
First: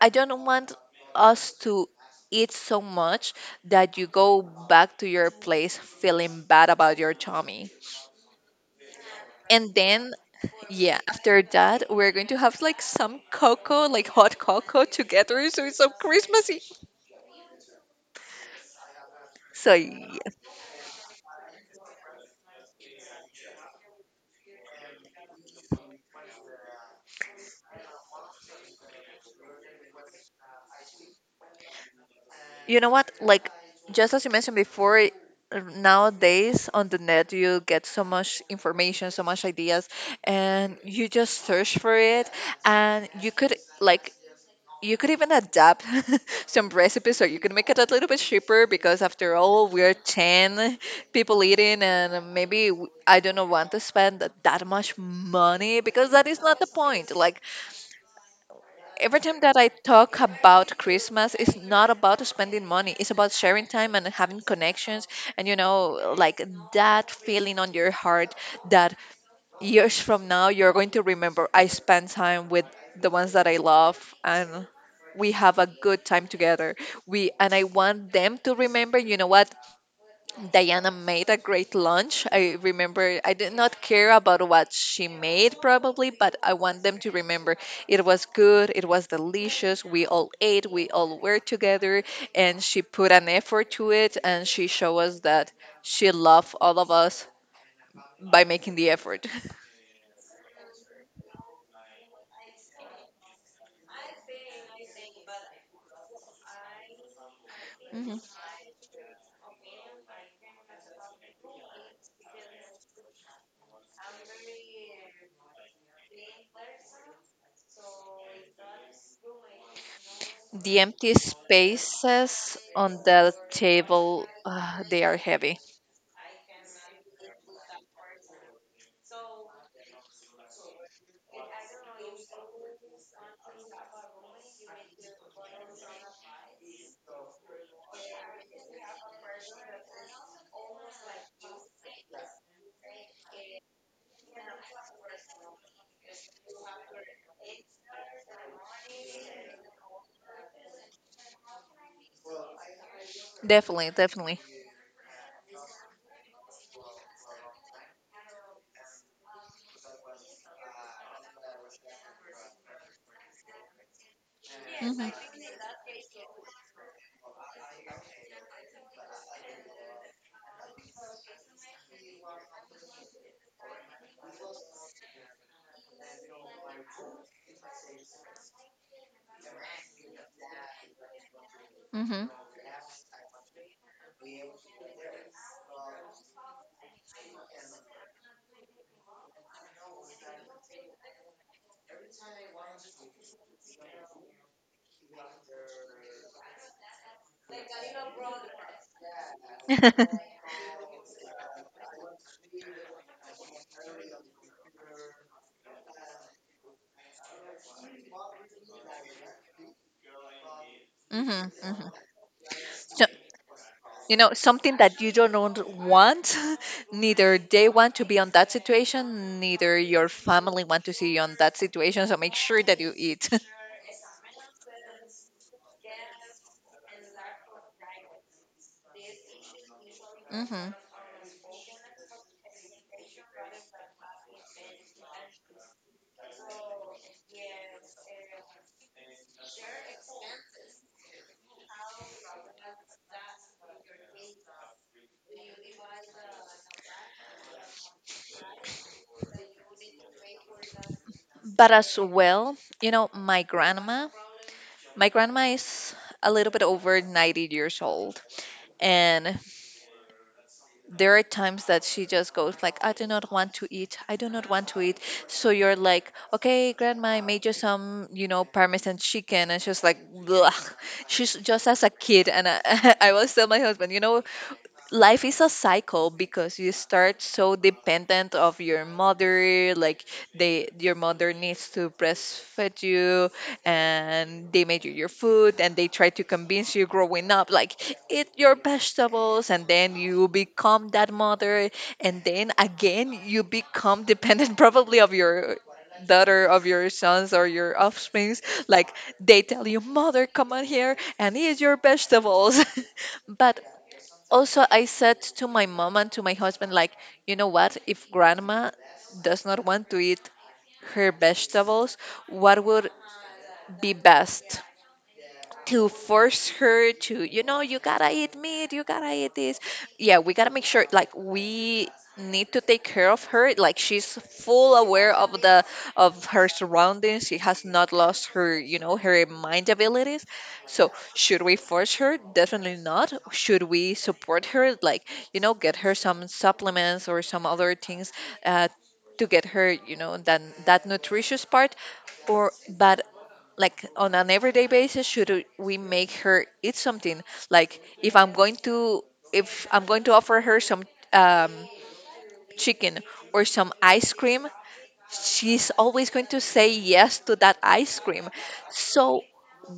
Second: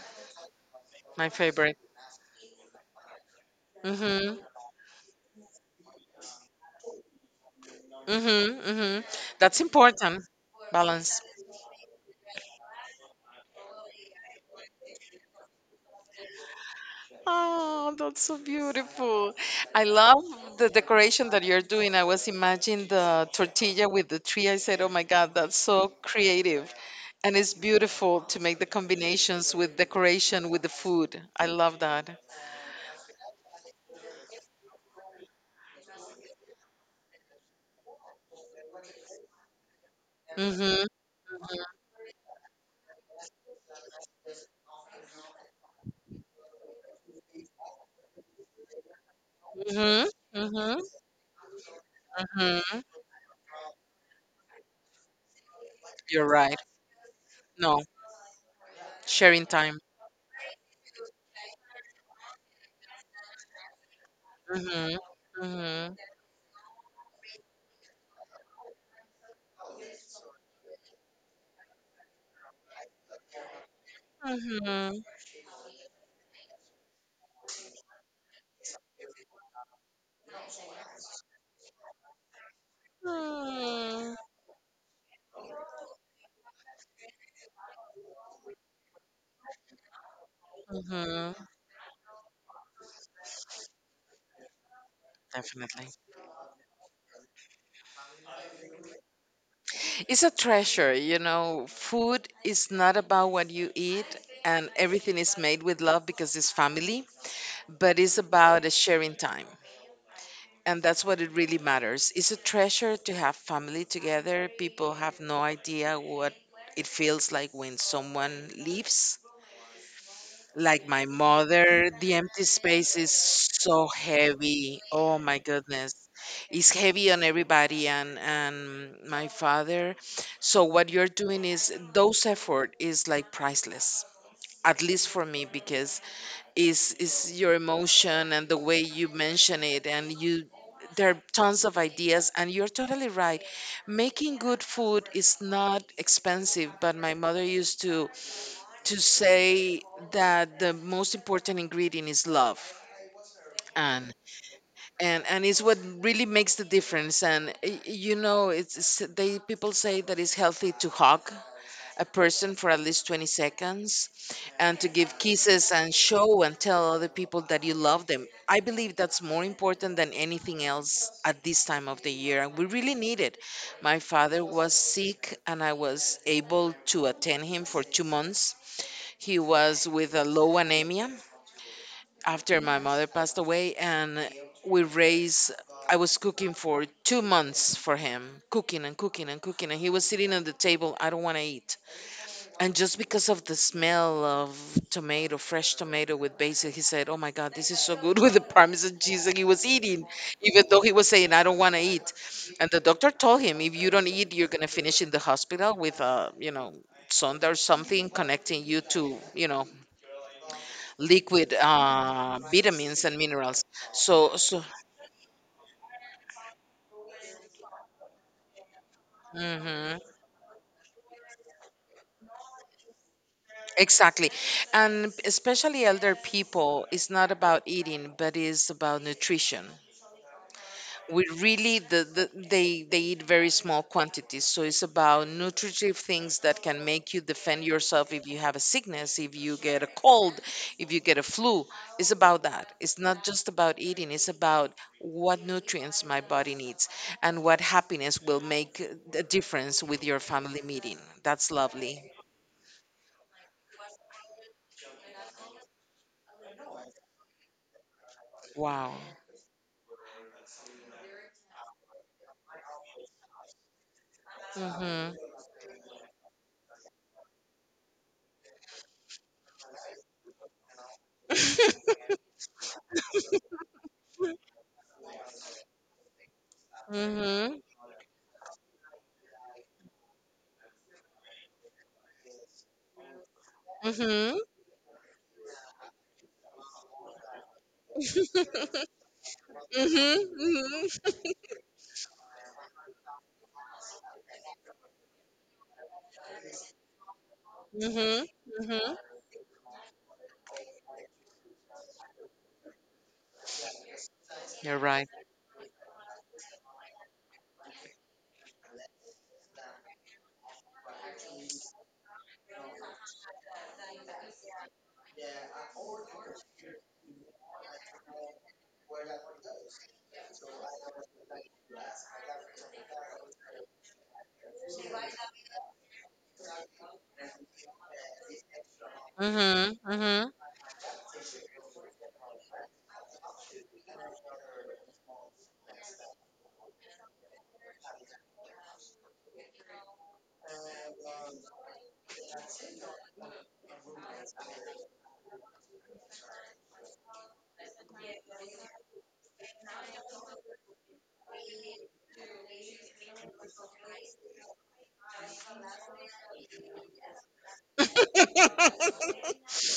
S1: I don't want
S2: My
S1: us
S2: favorite.
S1: to eat so much that you
S2: Hmm.
S1: go back to your place feeling bad about your tummy.
S2: Mm-hmm, mm-hmm. That's
S1: And then,
S2: important.
S1: yeah,
S2: Balance.
S1: after that, we're going to have like some cocoa, like hot cocoa together, so it's so Christmassy.
S2: Oh, that's so beautiful.
S1: So,
S2: I love
S1: yeah.
S2: the decoration that you're doing. I was imagining the tortilla with the tree. I said, oh my God, that's so creative. And it's beautiful to make the combinations with decoration with the food. I love that.
S1: You know what? Like, just as you mentioned before, nowadays on the net, you get so much information, so much ideas, and
S2: Mm-hmm,
S1: you just search for it, and you could like, you could even adapt some recipes, or you could make it a little bit cheaper because, after all, we're
S2: mm-hmm,
S1: 10
S2: mm-hmm,
S1: people eating, and
S2: mm-hmm.
S1: maybe I don't want to spend that much money because that
S2: You're
S1: is
S2: right.
S1: not the point. Like,
S2: No,
S1: every time
S2: sharing
S1: that I
S2: time.
S1: talk about Christmas, it's not about spending money, it's about sharing time and having
S2: Mm-hmm,
S1: connections, and you
S2: mm-hmm,
S1: know, like that feeling on your heart that years from now, you're going to remember I spent time with the ones that I love, and
S2: mm-hmm,
S1: we have a good time together. We and I want them to remember, you know what? Diana made a great lunch. I remember I did not care
S2: mm-hmm.
S1: about what she made probably, but I want them to remember it was good, it was delicious. We all ate, we all
S2: Mm-hmm.
S1: were together, and she put an effort to it, and she showed us that
S2: Definitely.
S1: she loved all of us by making the effort.
S2: It's a treasure, you know. Food is not about what you eat, and everything is made with love because it's family, but it's about a sharing time. And that's what it really matters. It's a treasure to have family together. People have no idea what it feels like when someone leaves.
S1: The
S2: Like my
S1: empty
S2: mother, the empty
S1: spaces on
S2: space is
S1: the
S2: so
S1: table,
S2: heavy.
S1: they are
S2: Oh my
S1: heavy.
S2: goodness, is heavy on everybody, and my father. So what you're doing, is those effort is like priceless, at least for me, because is your emotion and the way you mention it, and you, there are tons of ideas and you're totally right. Making good food is not expensive, but my mother used to say that the most important ingredient is love.
S1: Definitely,
S2: and
S1: definitely.
S2: and it's what really makes the difference. And y- you know, it's- they people say that it's healthy to hug a person for at least 20 seconds, and to
S1: Mhm,
S2: give kisses and show and tell other people that you love them. I believe that's more important than anything else at this time of the year, and we really need it. My father was sick, and I was able to attend him for 2 months. He was with a low anemia
S1: mhm,
S2: after my mother passed away, and we raised, I was cooking for 2 months for him, cooking and cooking and cooking, and he was sitting at the table, I don't want to eat. And just because of the smell of tomato, fresh tomato with basil, he said, oh my God, this is so good with the parmesan cheese, and he was eating even though he was saying, I don't want to eat. And the doctor told him, if you don't eat, you're going to finish in the hospital with a, you know, sonda or something connecting you to, you know,
S1: mhm,
S2: liquid
S1: mhm. So,
S2: vitamins and minerals.
S1: you know,
S2: So, so,
S1: something that you don't want, neither they want to be on that situation, neither
S2: mhm,
S1: your family want to see you on that situation. So make sure that you eat.
S2: exactly. And especially elder people, it's not about eating, but it's about nutrition.
S1: Hmm.
S2: We really, the, they eat very small quantities, so it's about nutritive things that can make you defend yourself if you have a sickness, if you get a cold, if you get a flu. It's about that, it's not just about eating, it's about what nutrients my body needs, and what happiness will make a difference with your family meeting. That's
S1: But as
S2: lovely.
S1: well, you know, my grandma is a little bit over 90 years old,
S2: Wow.
S1: and there are times that she just goes like, I do not want to eat, I do not want to eat.
S2: Mhm.
S1: So you're like, okay, grandma, I made you some, you know, parmesan chicken, and she's like, blech. She's just as a kid, and I was tell my husband, you know, life is a cycle because you start so
S2: Mhm.
S1: dependent of your mother, like they, your mother needs to breastfeed you,
S2: Mhm.
S1: and they made you your food, and they try to convince you growing up like eat your vegetables, and then
S2: Mhm.
S1: you become
S2: Mhm.
S1: that mother. And then again you become dependent probably of your daughter, of your sons, or your
S2: Mhm.
S1: offsprings,
S2: Mhm.
S1: like they tell you, mother, come on here and eat your vegetables. But also
S2: You're
S1: I
S2: right.
S1: said to my mom and to my husband, like, you know what, if grandma does not want to eat her vegetables, what would be best? To force her to, you know, you gotta eat meat, you gotta eat this? Yeah, we gotta make sure, like, we need to take care of her. Like, she's full aware of the, of her surroundings. She has not lost her, you know, her mind
S2: Mhm.
S1: abilities.
S2: Mhm.
S1: So should we force her? Definitely not. Should we support her? Like, you know, get her some supplements or some other things, uh, to get her, you know, that that nutritious part. Or but like on an everyday basis, should we make her eat something? Like, if I'm going to, if I'm going to offer her some um, chicken or some ice cream, she's always going to say yes to that ice cream. So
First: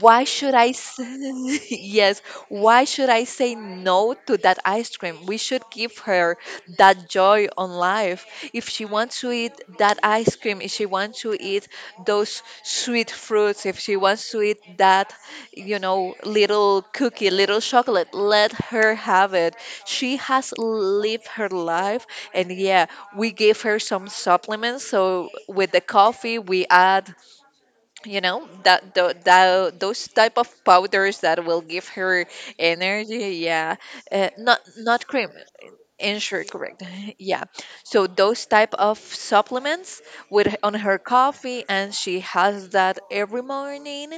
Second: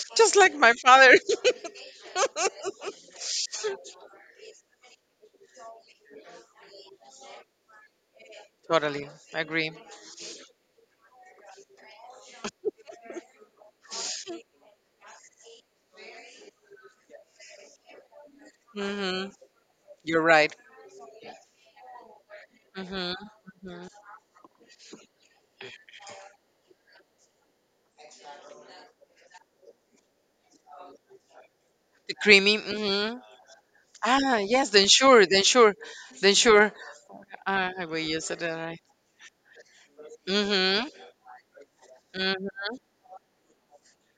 S1: why
S2: Just
S1: should
S2: like
S1: I
S2: my father.
S1: yes, why should I say no to that ice cream? We should give her that joy on life. If she
S2: Totally.
S1: wants to
S2: I
S1: eat
S2: agree.
S1: that ice cream, if she wants to eat those sweet fruits, if she wants to eat that, you know, little cookie, little chocolate, let her
S2: Mhm.
S1: have it. She
S2: You're
S1: has
S2: right.
S1: lived her life, and yeah,
S2: Mhm.
S1: we give her
S2: Mhm.
S1: some supplements. So with the coffee we add, you know, that, those type of powders that will give
S2: The
S1: her
S2: creamy. Mhm.
S1: energy. Yeah,
S2: Ah,
S1: not,
S2: yes, then
S1: not
S2: sure,
S1: cream,
S2: then sure, then
S1: ensure,
S2: sure.
S1: correct. Yeah,
S2: Ah, I will
S1: so
S2: use it.
S1: those
S2: All
S1: type
S2: right.
S1: of supplements with on
S2: Mhm.
S1: her coffee, and she
S2: Mhm.
S1: has that every morning.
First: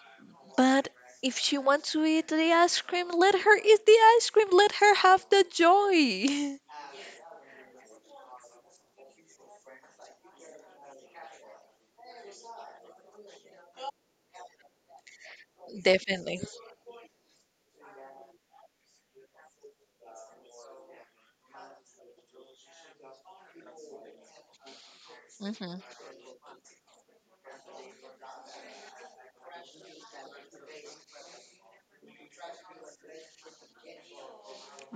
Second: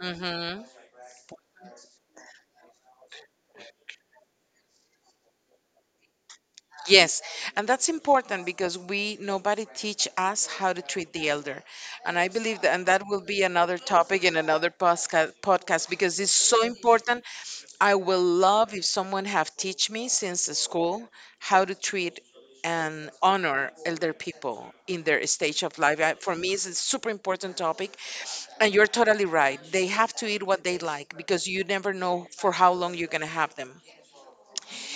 S2: Mhm.
S1: But if she wants to eat the ice cream, let her eat the ice cream, let her have the joy.
S2: Yes, and that's important, because we, nobody teach us how to treat the elder, and I believe that, and that will be another topic in another podcast podcast because it's
S1: Definitely.
S2: so important. I will love if someone have teach me since the school how to treat and honor elder people in their stage of
S1: Hmm.
S2: life. I- For me, it's a super important topic, and you're totally right. They have to eat what they like, because you never know for how long you're gonna have them.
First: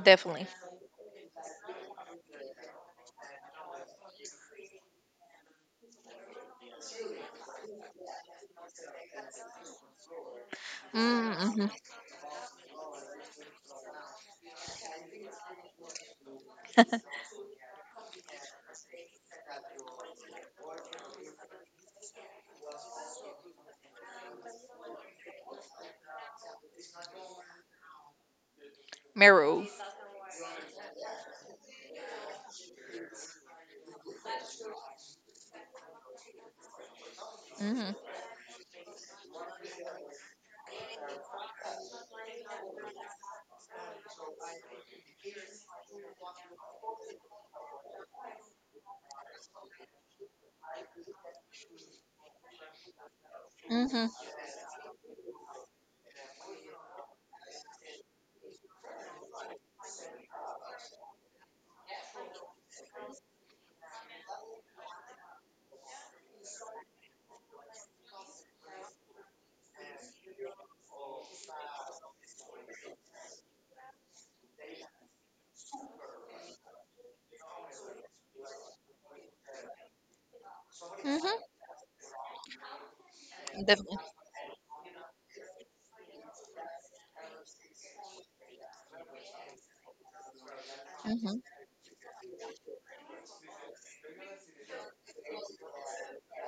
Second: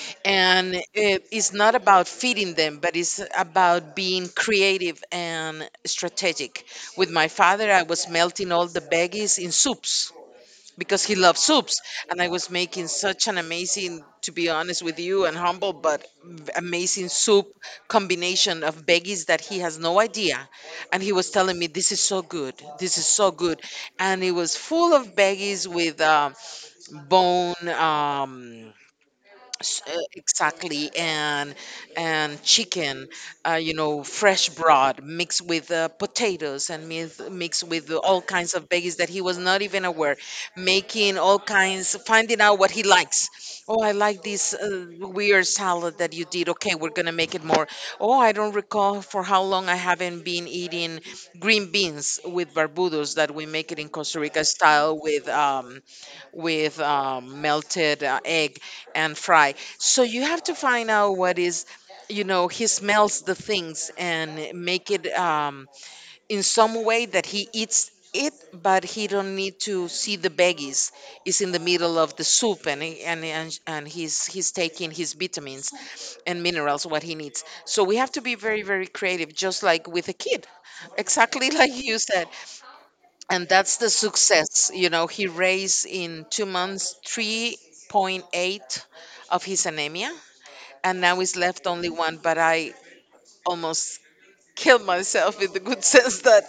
S1: Definitely.
S2: And it's not about feeding them, but it's about being creative and strategic. With my father, I was melting all the veggies in soups because he loves
S1: Mm-hmm.
S2: soups, and I was making such an amazing, to be honest with you and humble, but v- amazing soup combination of veggies that he has no idea. And he was telling me, this is so good, this is so good. And it was full of veggies with um, bone, um,
S1: Marrow.
S2: S- exactly, and chicken, you know, fresh broth mixed with potatoes and mix, mixed with
S1: Mm-hmm.
S2: all kinds of veggies that he was not even aware. Making all kinds, finding out what he likes. Oh, I like this weird salad that you did, okay, we're gonna make it more. Oh, I don't recall for how long I haven't been eating green beans with barbudos that we make it in Costa
S1: Mm-hmm.
S2: Rica style with melted egg and fry. So you have to find out what is, you know, he smells the things and make it in some way that he eats it, but he don't need to see the veggies. It's in the middle of the soup, and he- and he's taking his vitamins and minerals, what he needs. So we have to be very very creative, just like with a kid,
S1: Mm-hmm.
S2: exactly, like you said. And that's the
S1: Definitely.
S2: success. You know, he raised in 2 months 3.8 of his anemia, and now he's
S1: Mm-hmm.
S2: left only one, but I almost kill myself, in the good sense, that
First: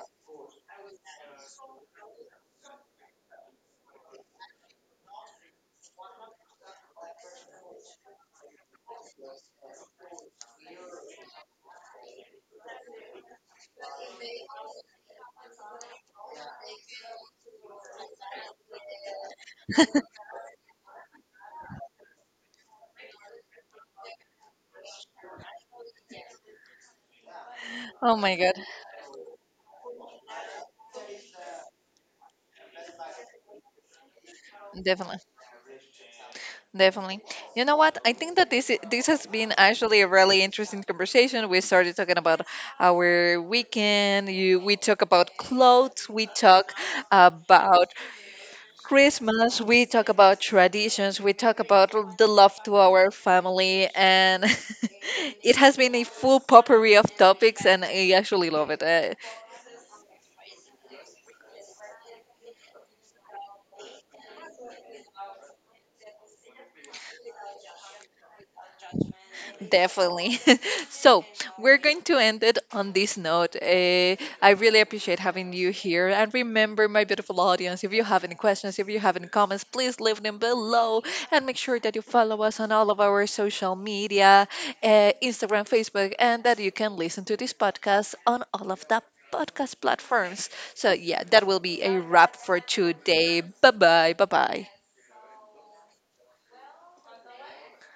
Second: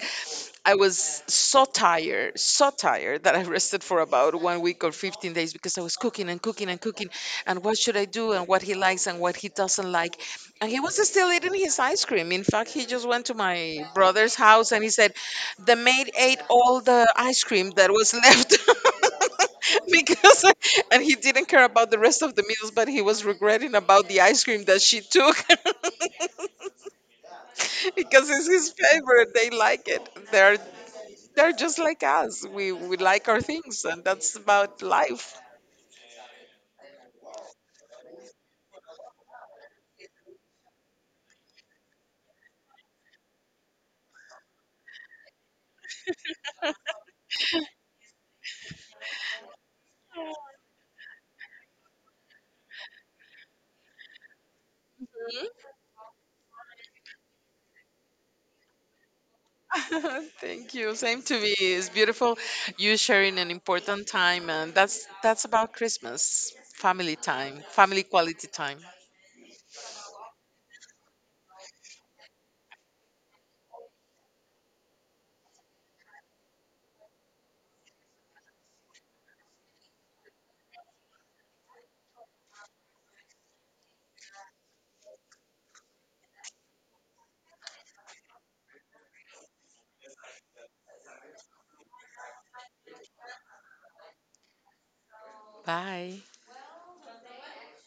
S2: I was so tired that I rested for about one week or 15 days because I was cooking and cooking and cooking. And what should I do, and what he likes, and what he doesn't like. And he was still eating his ice cream. In fact, he just went to my brother's house and he said, The maid ate all the ice cream that was left, because, and he didn't care about the rest of the meals, but he was regretting about the ice cream that she took
S1: Oh
S2: because
S1: my
S2: it's
S1: God.
S2: his favorite. They like it. They're just like us. We like our things, and that's about
S1: Definitely.
S2: life.
S1: Definitely. You know what? I think that this this has been actually a really interesting conversation. We started talking about our weekend. You, we talk about clothes. We talk about Christmas. We talk about traditions. We talk about the love to our family, and it has been a full potpourri of topics, and I actually love it.
S2: Mhm. Thank you. Same to me. It's beautiful. You sharing an important time, and that's about Christmas. Family time, family quality time.
S1: Definitely. So we're going to end it on this note. I really appreciate having you here. And remember, my beautiful audience, if you have any questions, if you have any comments, please leave them below. And make sure that you follow us on all of our social media, Instagram, Facebook, and that you can listen to this podcast on all of the podcast platforms. So, yeah, that will be a wrap for today. Bye bye. Bye bye.
S2: Bye.